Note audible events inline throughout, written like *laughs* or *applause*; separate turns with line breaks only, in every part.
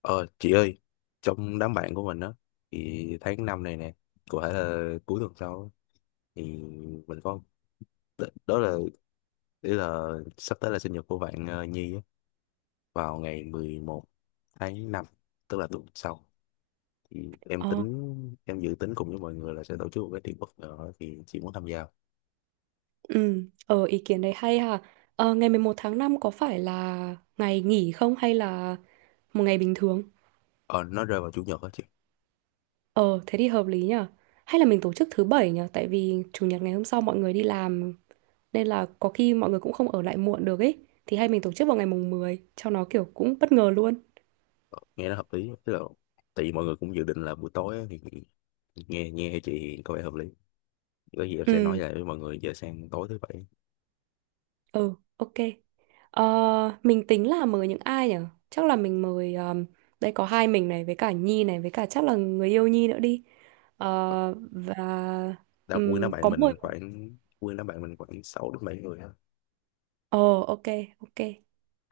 Ờ, chị ơi, trong đám bạn của mình á, thì tháng năm này nè, có thể là cuối tuần sau á, thì mình có đ- đó là ý là sắp tới là sinh nhật của bạn Nhi á, vào ngày 11 tháng 5 tức là tuần sau. Thì em
Ờ,
tính em dự tính cùng với mọi người là sẽ tổ chức một cái tiệc bất ngờ á, thì chị muốn tham gia.
ừ, ờ, ý kiến đấy hay ha. Ờ, ngày 11 tháng 5 có phải là ngày nghỉ không hay là một ngày bình thường?
Ờ, nó rơi vào chủ nhật á chị.
Ờ, thế thì hợp lý nhở. Hay là mình tổ chức thứ bảy nhở, tại vì chủ nhật ngày hôm sau mọi người đi làm nên là có khi mọi người cũng không ở lại muộn được ấy. Thì hay mình tổ chức vào ngày mùng 10 cho nó kiểu cũng bất ngờ luôn.
Ờ, Nghe nó hợp lý á, tức là tại vì mọi người cũng dự định là buổi tối á, thì nghe nghe chị có vẻ hợp lý. Có gì em sẽ nói
Ừ,
lại với mọi người giờ sang tối thứ bảy
ừ, ok. Mình tính là mời những ai nhở? Chắc là mình mời đây có hai mình này với cả Nhi này với cả chắc là người yêu Nhi nữa đi. Ờ, và
đã quyên đám bạn
có mười.
mình khoảng quyên đám bạn mình khoảng 6 đến 7 người á.
Ồ, ok, ok.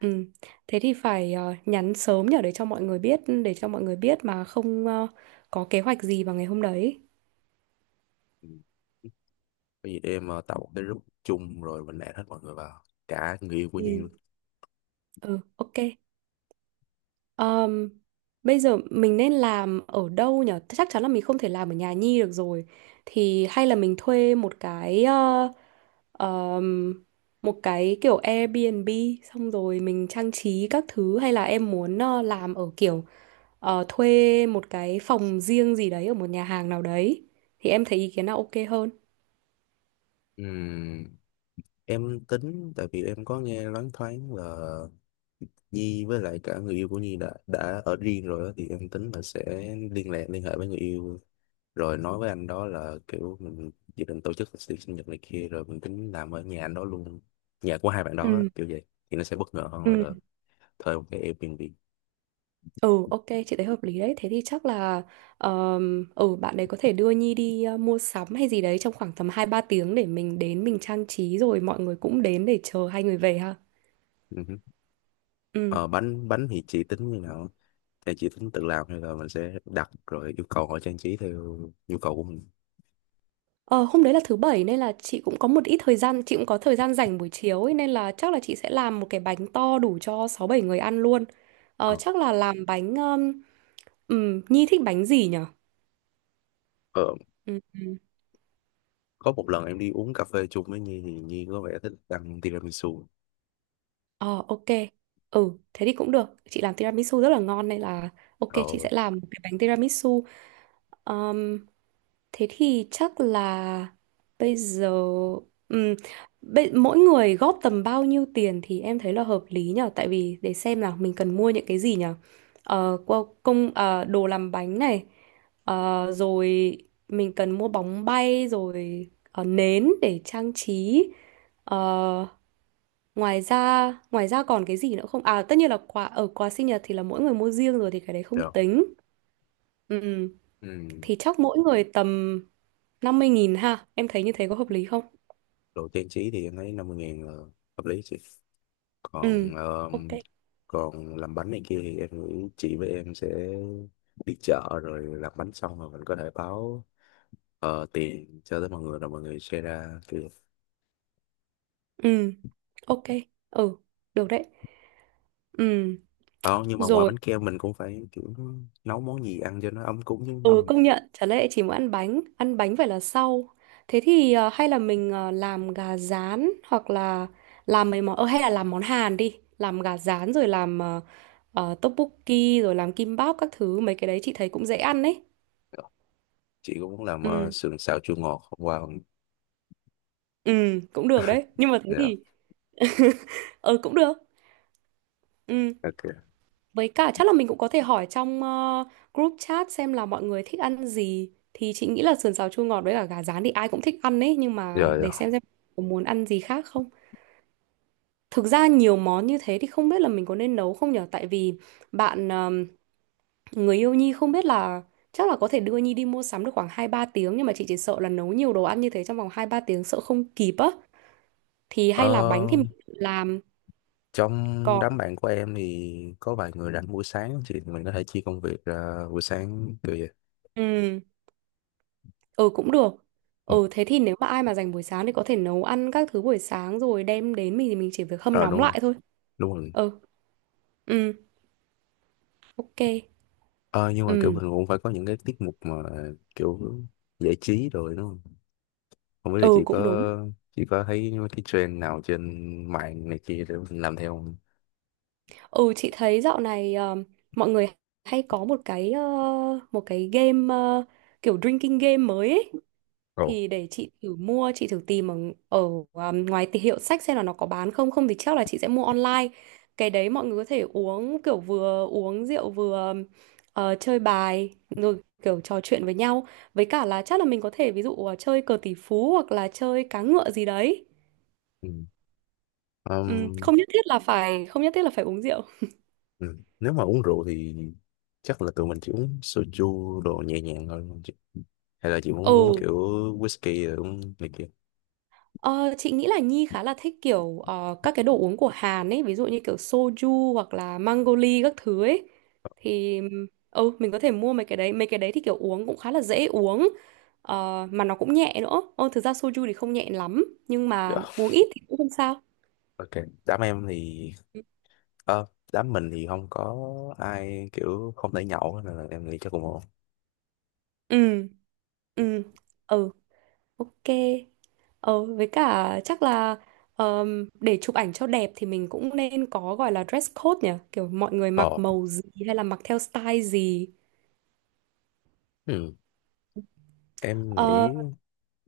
Ừm, Thế thì phải nhắn sớm nhở để cho mọi người biết, mà không có kế hoạch gì vào ngày hôm đấy.
Ừ. Có gì để em tạo một cái group chung rồi mình add hết mọi người vào cả người yêu của
Ừ.
Nhi luôn.
ừ ok. Ờm, Bây giờ mình nên làm ở đâu nhở? Chắc chắn là mình không thể làm ở nhà Nhi được rồi, thì hay là mình thuê một cái ờm, một cái kiểu Airbnb xong rồi mình trang trí các thứ, hay là em muốn làm ở kiểu thuê một cái phòng riêng gì đấy ở một nhà hàng nào đấy, thì em thấy ý kiến nào ok hơn?
Ừm, em tính tại vì em có nghe loáng thoáng là Nhi với lại cả người yêu của Nhi đã ở riêng rồi á, thì em tính là sẽ liên hệ với người yêu rồi nói với anh đó là kiểu mình dự định tổ chức tiệc sinh nhật này kia rồi mình tính làm ở nhà anh đó luôn, nhà của hai bạn đó á,
Ừ.
kiểu vậy thì nó sẽ bất ngờ hơn
Ừ.
là thuê một cái Airbnb.
ừ ok, chị thấy hợp lý đấy. Thế thì chắc là ừ, bạn đấy có thể đưa Nhi đi mua sắm hay gì đấy trong khoảng tầm hai ba tiếng để mình đến mình trang trí rồi mọi người cũng đến để chờ hai người về ha.
Ừ hứ.
Ừ,
Ờ, bánh bánh thì chị tính như nào, thì chị tính tự làm hay là mình sẽ đặt rồi yêu cầu họ trang trí theo nhu cầu của mình.
ờ, hôm đấy là thứ bảy nên là chị cũng có một ít thời gian, chị cũng có thời gian rảnh buổi chiều ấy, nên là chắc là chị sẽ làm một cái bánh to đủ cho sáu bảy người ăn luôn.
ờ,
Chắc là làm bánh. Nhi thích bánh gì nhỉ?
ờ,
Ừ. ừ.
có một lần em đi uống cà phê chung với Nhi thì Nhi có vẻ thích ăn tiramisu.
Ờ, ok. Ừ, thế thì cũng được. Chị làm tiramisu rất là ngon nên là ok, chị
ờ
sẽ làm một cái bánh tiramisu. Ờm, Thế thì chắc là bây giờ, ừm, mỗi người góp tầm bao nhiêu tiền thì em thấy là hợp lý nhở? Tại vì để xem là mình cần mua những cái gì nhở. Đồ làm bánh này. Rồi mình cần mua bóng bay rồi nến để trang trí. Ờ, Ngoài ra, còn cái gì nữa không? À, tất nhiên là quà, quà sinh nhật thì là mỗi người mua riêng rồi thì cái đấy không
Được.
tính. Ừ,
Ừ.
thì chắc mỗi người tầm 50.000 ha. Em thấy như thế có hợp lý không?
Đồ trang trí thì em thấy 50.000 là hợp lý chị.
Ừ,
còn ờ,
ok.
còn làm bánh này kia thì em nghĩ chị với em sẽ đi chợ rồi làm bánh xong rồi mình có thể báo tiền cho tới mọi người rồi mọi người share ra kiểu.
Ừ, ok. Ừ, Được đấy. Ừ,
Ờ, nhưng mà ngoài
Rồi.
bánh kem mình cũng phải kiểu nấu món gì ăn cho nó ấm cúng chứ.
Ừ, công nhận, chả lẽ chỉ muốn ăn bánh? Ăn bánh phải là sau. Thế thì hay là mình làm gà rán, hoặc là làm mấy món hay là làm món Hàn đi, làm gà rán rồi làm tteokbokki rồi làm kimbap các thứ, mấy cái đấy chị thấy cũng dễ ăn đấy.
Chị cũng muốn làm
ừ
sườn xào chua ngọt hôm qua không?
ừ Cũng được đấy, nhưng mà thế
Dạ.
thì *laughs* ừ cũng được, ừ,
Ok.
với cả chắc là mình cũng có thể hỏi trong group chat xem là mọi người thích ăn gì. Thì chị nghĩ là sườn xào chua ngọt với cả gà rán thì ai cũng thích ăn đấy, nhưng mà
Rồi, rồi.
để xem có muốn ăn gì khác không. Thực ra nhiều món như thế thì không biết là mình có nên nấu không nhở? Tại vì bạn người yêu Nhi, không biết là chắc là có thể đưa Nhi đi mua sắm được khoảng hai ba tiếng, nhưng mà chị chỉ sợ là nấu nhiều đồ ăn như thế trong vòng hai ba tiếng sợ không kịp á. Thì hay là bánh thì
Ờ,
mình tự làm,
Trong
còn
đám bạn của em thì có vài người rảnh buổi sáng thì mình có thể chia công việc ra buổi sáng kiểu vậy.
ừ ừ cũng được.
Ừ.
Ừ, thế thì nếu mà ai mà dành buổi sáng thì có thể nấu ăn các thứ buổi sáng rồi đem đến mình thì mình chỉ việc hâm
Ờ
nóng
Đúng rồi,
lại thôi.
đúng rồi.
Ừ ừ ok.
Ờ, nhưng mà kiểu
Ừ
mình cũng phải có những cái tiết mục mà kiểu giải trí rồi đúng không? Không biết là
ừ
chị
Cũng đúng.
có chị có thấy cái trend nào trên mạng này kia để mình làm theo không?
Ừ, chị thấy dạo này mọi người hay có một cái một cái game, kiểu drinking game mới ấy.
Ồ.
Thì để chị thử mua, chị thử tìm ở, ở ngoài hiệu sách xem là nó có bán không. Không thì chắc là chị sẽ mua online. Cái đấy mọi người có thể uống kiểu vừa uống rượu vừa chơi bài rồi kiểu trò chuyện với nhau. Với cả là chắc là mình có thể ví dụ chơi cờ tỷ phú hoặc là chơi cá ngựa gì đấy.
Ừ.
Ừ,
Ừm,
không nhất thiết là phải không nhất thiết là phải uống rượu.
ừ. Nếu mà uống rượu thì chắc là tụi mình chỉ uống soju đồ nhẹ nhàng thôi đúng không chị? Hay là chị muốn uống
Ừ.
kiểu whisky rồi uống này kia?
Ờ, chị nghĩ là Nhi khá là thích kiểu các cái đồ uống của Hàn ấy, ví dụ như kiểu soju hoặc là mango các thứ ấy. Thì ừ, mình có thể mua mấy cái đấy thì kiểu uống cũng khá là dễ uống. Ờ, mà nó cũng nhẹ nữa. Ờ, thực ra soju thì không nhẹ lắm, nhưng mà
Dạ.
uống ít thì cũng không sao.
Ok, đám em thì ờ, đám mình thì không có ai kiểu không thể nhậu hết, nên là em nghĩ chắc cũng ổn.
Ừ, ừ, ừ, ok. Ờ, với cả chắc là để chụp ảnh cho đẹp thì mình cũng nên có gọi là dress code nhỉ? Kiểu mọi người mặc
Ờ.
màu gì hay là mặc theo style gì.
Ừ. Em
Ờ,
nghĩ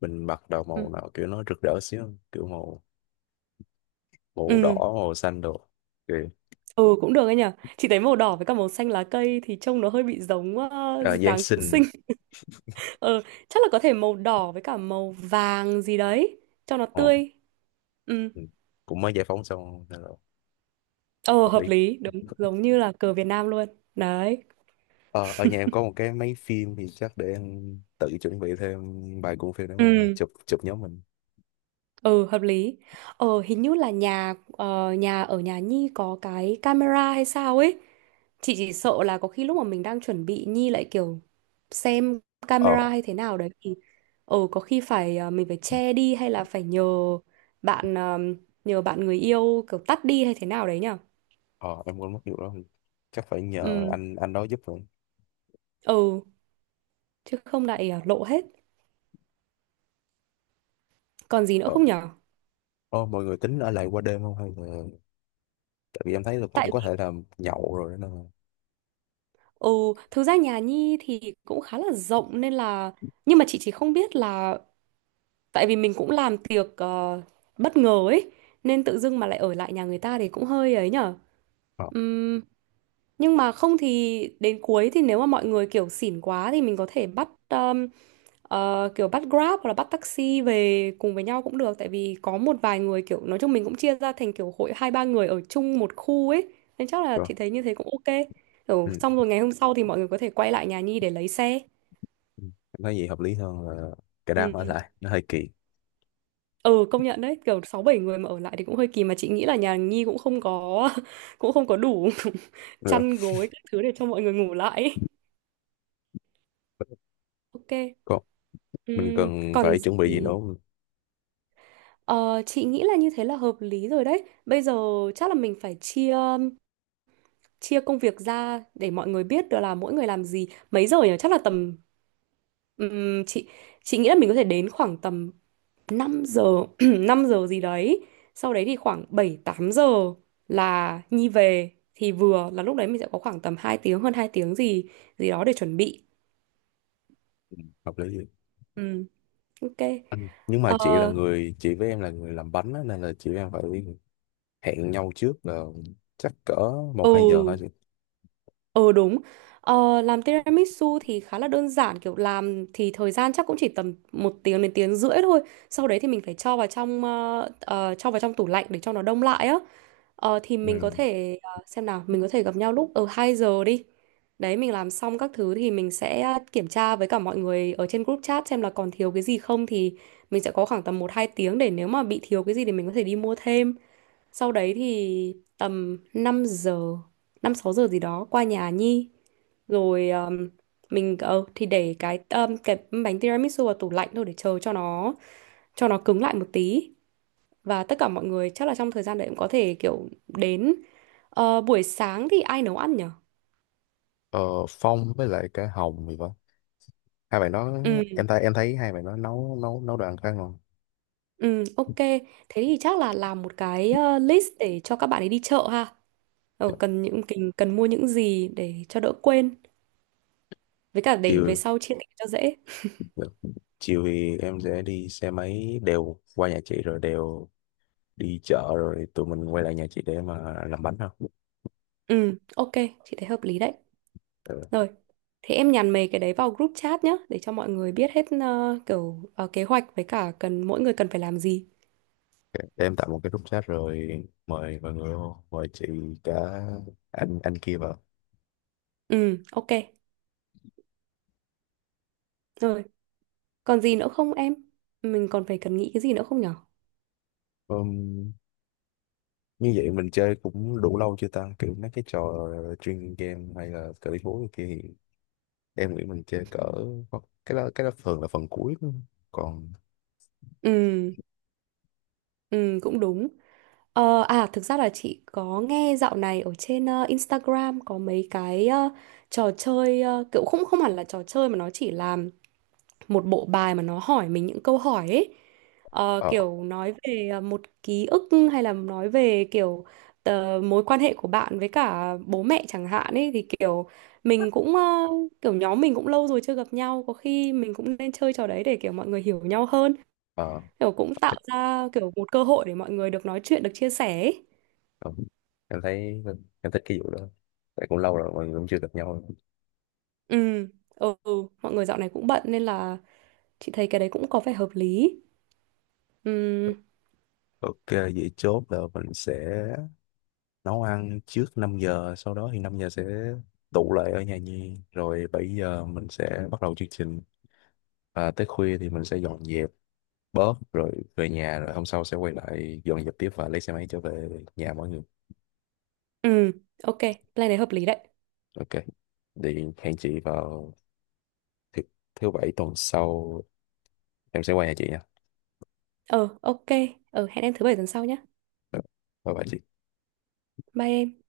mình mặc đồ
Ừ,
màu nào kiểu nó rực rỡ xíu không? Kiểu màu màu đỏ,
ừ,
màu xanh đồ. Kiểu
ừ, Cũng được ấy nhở. Chị thấy màu đỏ với cả màu xanh lá cây thì trông nó hơi bị giống
à, Giáng
Giáng sinh.
sinh.
*laughs* Ờ, chắc là có thể màu đỏ với cả màu vàng gì đấy cho nó
Ờ,
tươi. Ừ.
ừ. Cũng mới giải phóng xong nên là
Ờ,
hợp
hợp
lý.
lý, đúng, giống như là cờ Việt Nam luôn. Đấy.
Ờ, Ở nhà em có một cái máy phim thì chắc để em tự chuẩn bị thêm vài cuộn phim để mà
Ừ.
chụp chụp nhóm mình.
Ừ, hợp lý. Ờ, hình như là nhà ờ, nhà ở nhà Nhi có cái camera hay sao ấy. Chị chỉ sợ là có khi lúc mà mình đang chuẩn bị Nhi lại kiểu xem
Ờ,
camera hay thế nào đấy thì có khi phải mình phải che đi hay là phải nhờ bạn, người yêu kiểu tắt đi hay thế nào đấy nhở.
ờ em quên mất vụ đó. Chắc phải nhờ
Ừ.
anh đó giúp rồi.
Ừ, chứ không lại lộ hết. Còn gì nữa
Ờ,
không nhở?
ờ, Mọi người tính ở lại qua đêm không hay là tại vì em thấy là cũng
Tại
có
vì
thể là nhậu rồi đó nên là.
ừ, thực ra nhà Nhi thì cũng khá là rộng nên là, nhưng mà chị chỉ không biết là tại vì mình cũng làm tiệc bất ngờ ấy, nên tự dưng mà lại ở lại nhà người ta thì cũng hơi ấy nhở.
Ờ,
Ừm, nhưng mà không thì đến cuối, thì nếu mà mọi người kiểu xỉn quá thì mình có thể bắt kiểu bắt Grab hoặc là bắt taxi về cùng với nhau cũng được. Tại vì có một vài người kiểu, nói chung mình cũng chia ra thành kiểu hội hai ba người ở chung một khu ấy, nên chắc là chị
Được.
thấy như thế cũng ok. Kiểu
Ừ.
xong rồi ngày hôm sau thì mọi người có thể quay lại nhà Nhi để lấy xe.
Ừ. Em thấy gì hợp lý hơn là cái đám ở
ừ
lại nó hơi kỳ
Ừ, công nhận đấy, kiểu sáu bảy người mà ở lại thì cũng hơi kỳ. Mà chị nghĩ là nhà Nhi cũng không có *laughs* cũng không có đủ *laughs*
được,
chăn gối các thứ để cho mọi người ngủ lại ấy. Ok.
có mình cần
Còn
phải chuẩn bị gì nữa
gì.
không?
Ờ, chị nghĩ là như thế là hợp lý rồi đấy. Bây giờ chắc là mình phải chia, công việc ra để mọi người biết được là mỗi người làm gì, mấy giờ nhỉ? Chắc là tầm ừm, chị chị nghĩ là mình có thể đến khoảng tầm 5 giờ, *clears throat* 5 giờ gì đấy, sau đấy thì khoảng 7 8 giờ là Nhi về, thì vừa là lúc đấy mình sẽ có khoảng tầm 2 tiếng, hơn 2 tiếng gì gì đó để chuẩn bị.
Hợp lý gì.
Ừ, ok.
Ừ. Nhưng mà
ờ
chị với em là người làm bánh á, nên là chị với em phải hẹn nhau trước là chắc cỡ 1-2 giờ thôi
ừ
chị.
ừ, đúng. Ờ, làm tiramisu thì khá là đơn giản, kiểu làm thì thời gian chắc cũng chỉ tầm một tiếng đến tiếng rưỡi thôi, sau đấy thì mình phải cho vào trong cho vào trong tủ lạnh để cho nó đông lại á. Ờ, thì mình có
Ừ.
thể xem nào, mình có thể gặp nhau lúc 2 giờ đi. Đấy, mình làm xong các thứ thì mình sẽ kiểm tra với cả mọi người ở trên group chat xem là còn thiếu cái gì không, thì mình sẽ có khoảng tầm một 2 tiếng để nếu mà bị thiếu cái gì thì mình có thể đi mua thêm. Sau đấy thì tầm 5 giờ, 5 6 giờ gì đó qua nhà Nhi rồi mình thì để cái bánh tiramisu vào tủ lạnh thôi để chờ cho nó, cứng lại một tí. Và tất cả mọi người chắc là trong thời gian đấy cũng có thể kiểu đến. Ờ, buổi sáng thì ai nấu ăn nhở?
ờ, Phong với lại cái Hồng thì vậy, hai bạn đó
Ừ,
em thấy hai bạn đó nấu nấu nấu đồ ăn khá ngon.
ừ, ok. Thế thì chắc là làm một cái list để cho các bạn ấy đi chợ ha. Ờ,
Dạ.
cần những cần mua những gì để cho đỡ quên. Với cả để về
chiều
sau chia tiền cho dễ.
Được. Chiều thì em sẽ đi xe máy đều qua nhà chị rồi đều đi chợ rồi tụi mình quay lại nhà chị để mà làm bánh không.
Ừ, ok, chị thấy hợp lý đấy. Rồi, thế em nhắn mấy cái đấy vào group chat nhá, để cho mọi người biết hết kiểu kế hoạch với cả cần, mỗi người cần phải làm gì.
Để em tạo một cái group chat rồi mời mọi người vô, mời chị cả anh kia vào.
Ừ, ok. Rồi, còn gì nữa không em? Mình còn phải cần nghĩ cái gì nữa không nhở?
Ừm, Như vậy mình chơi cũng đủ lâu chưa ta? Kiểu mấy cái trò chuyên game hay là cờ lý bố kia thì em nghĩ mình chơi cỡ cái đó thường là phần cuối đúng còn
Ừ, ừ, Cũng đúng. Ờ, à thực ra là chị có nghe dạo này ở trên Instagram có mấy cái trò chơi kiểu không, hẳn là trò chơi mà nó chỉ là một bộ bài mà nó hỏi mình những câu hỏi ấy. Ờ,
ờ
kiểu nói về một ký ức hay là nói về kiểu mối quan hệ của bạn với cả bố mẹ chẳng hạn ấy, thì kiểu mình cũng kiểu nhóm mình cũng lâu rồi chưa gặp nhau, có khi mình cũng nên chơi trò đấy để kiểu mọi người hiểu nhau hơn,
ờ
kiểu cũng tạo ra kiểu một cơ hội để mọi người được nói chuyện, được chia sẻ ấy.
ờ. em thấy em thích cái vụ đó tại cũng lâu rồi mọi người cũng chưa gặp nhau.
Ừ, Mọi người dạo này cũng bận nên là chị thấy cái đấy cũng có vẻ hợp lý. Ừ,
Ok vậy chốt là mình sẽ nấu ăn trước 5 giờ, sau đó thì 5 giờ sẽ tụ lại ở nhà Nhi rồi 7 giờ mình sẽ bắt đầu chương trình và tới khuya thì mình sẽ dọn dẹp bớt rồi về nhà rồi hôm sau sẽ quay lại dọn dẹp tiếp và lấy xe máy trở về nhà mọi người.
ừ, ok, plan đấy hợp lý đấy.
Ok thì hẹn chị vào thứ, thứ bảy tuần sau, em sẽ qua nhà chị nha.
Ờ, ok, hẹn em thứ bảy tuần sau nhé.
Bye bye chị.
Bye em.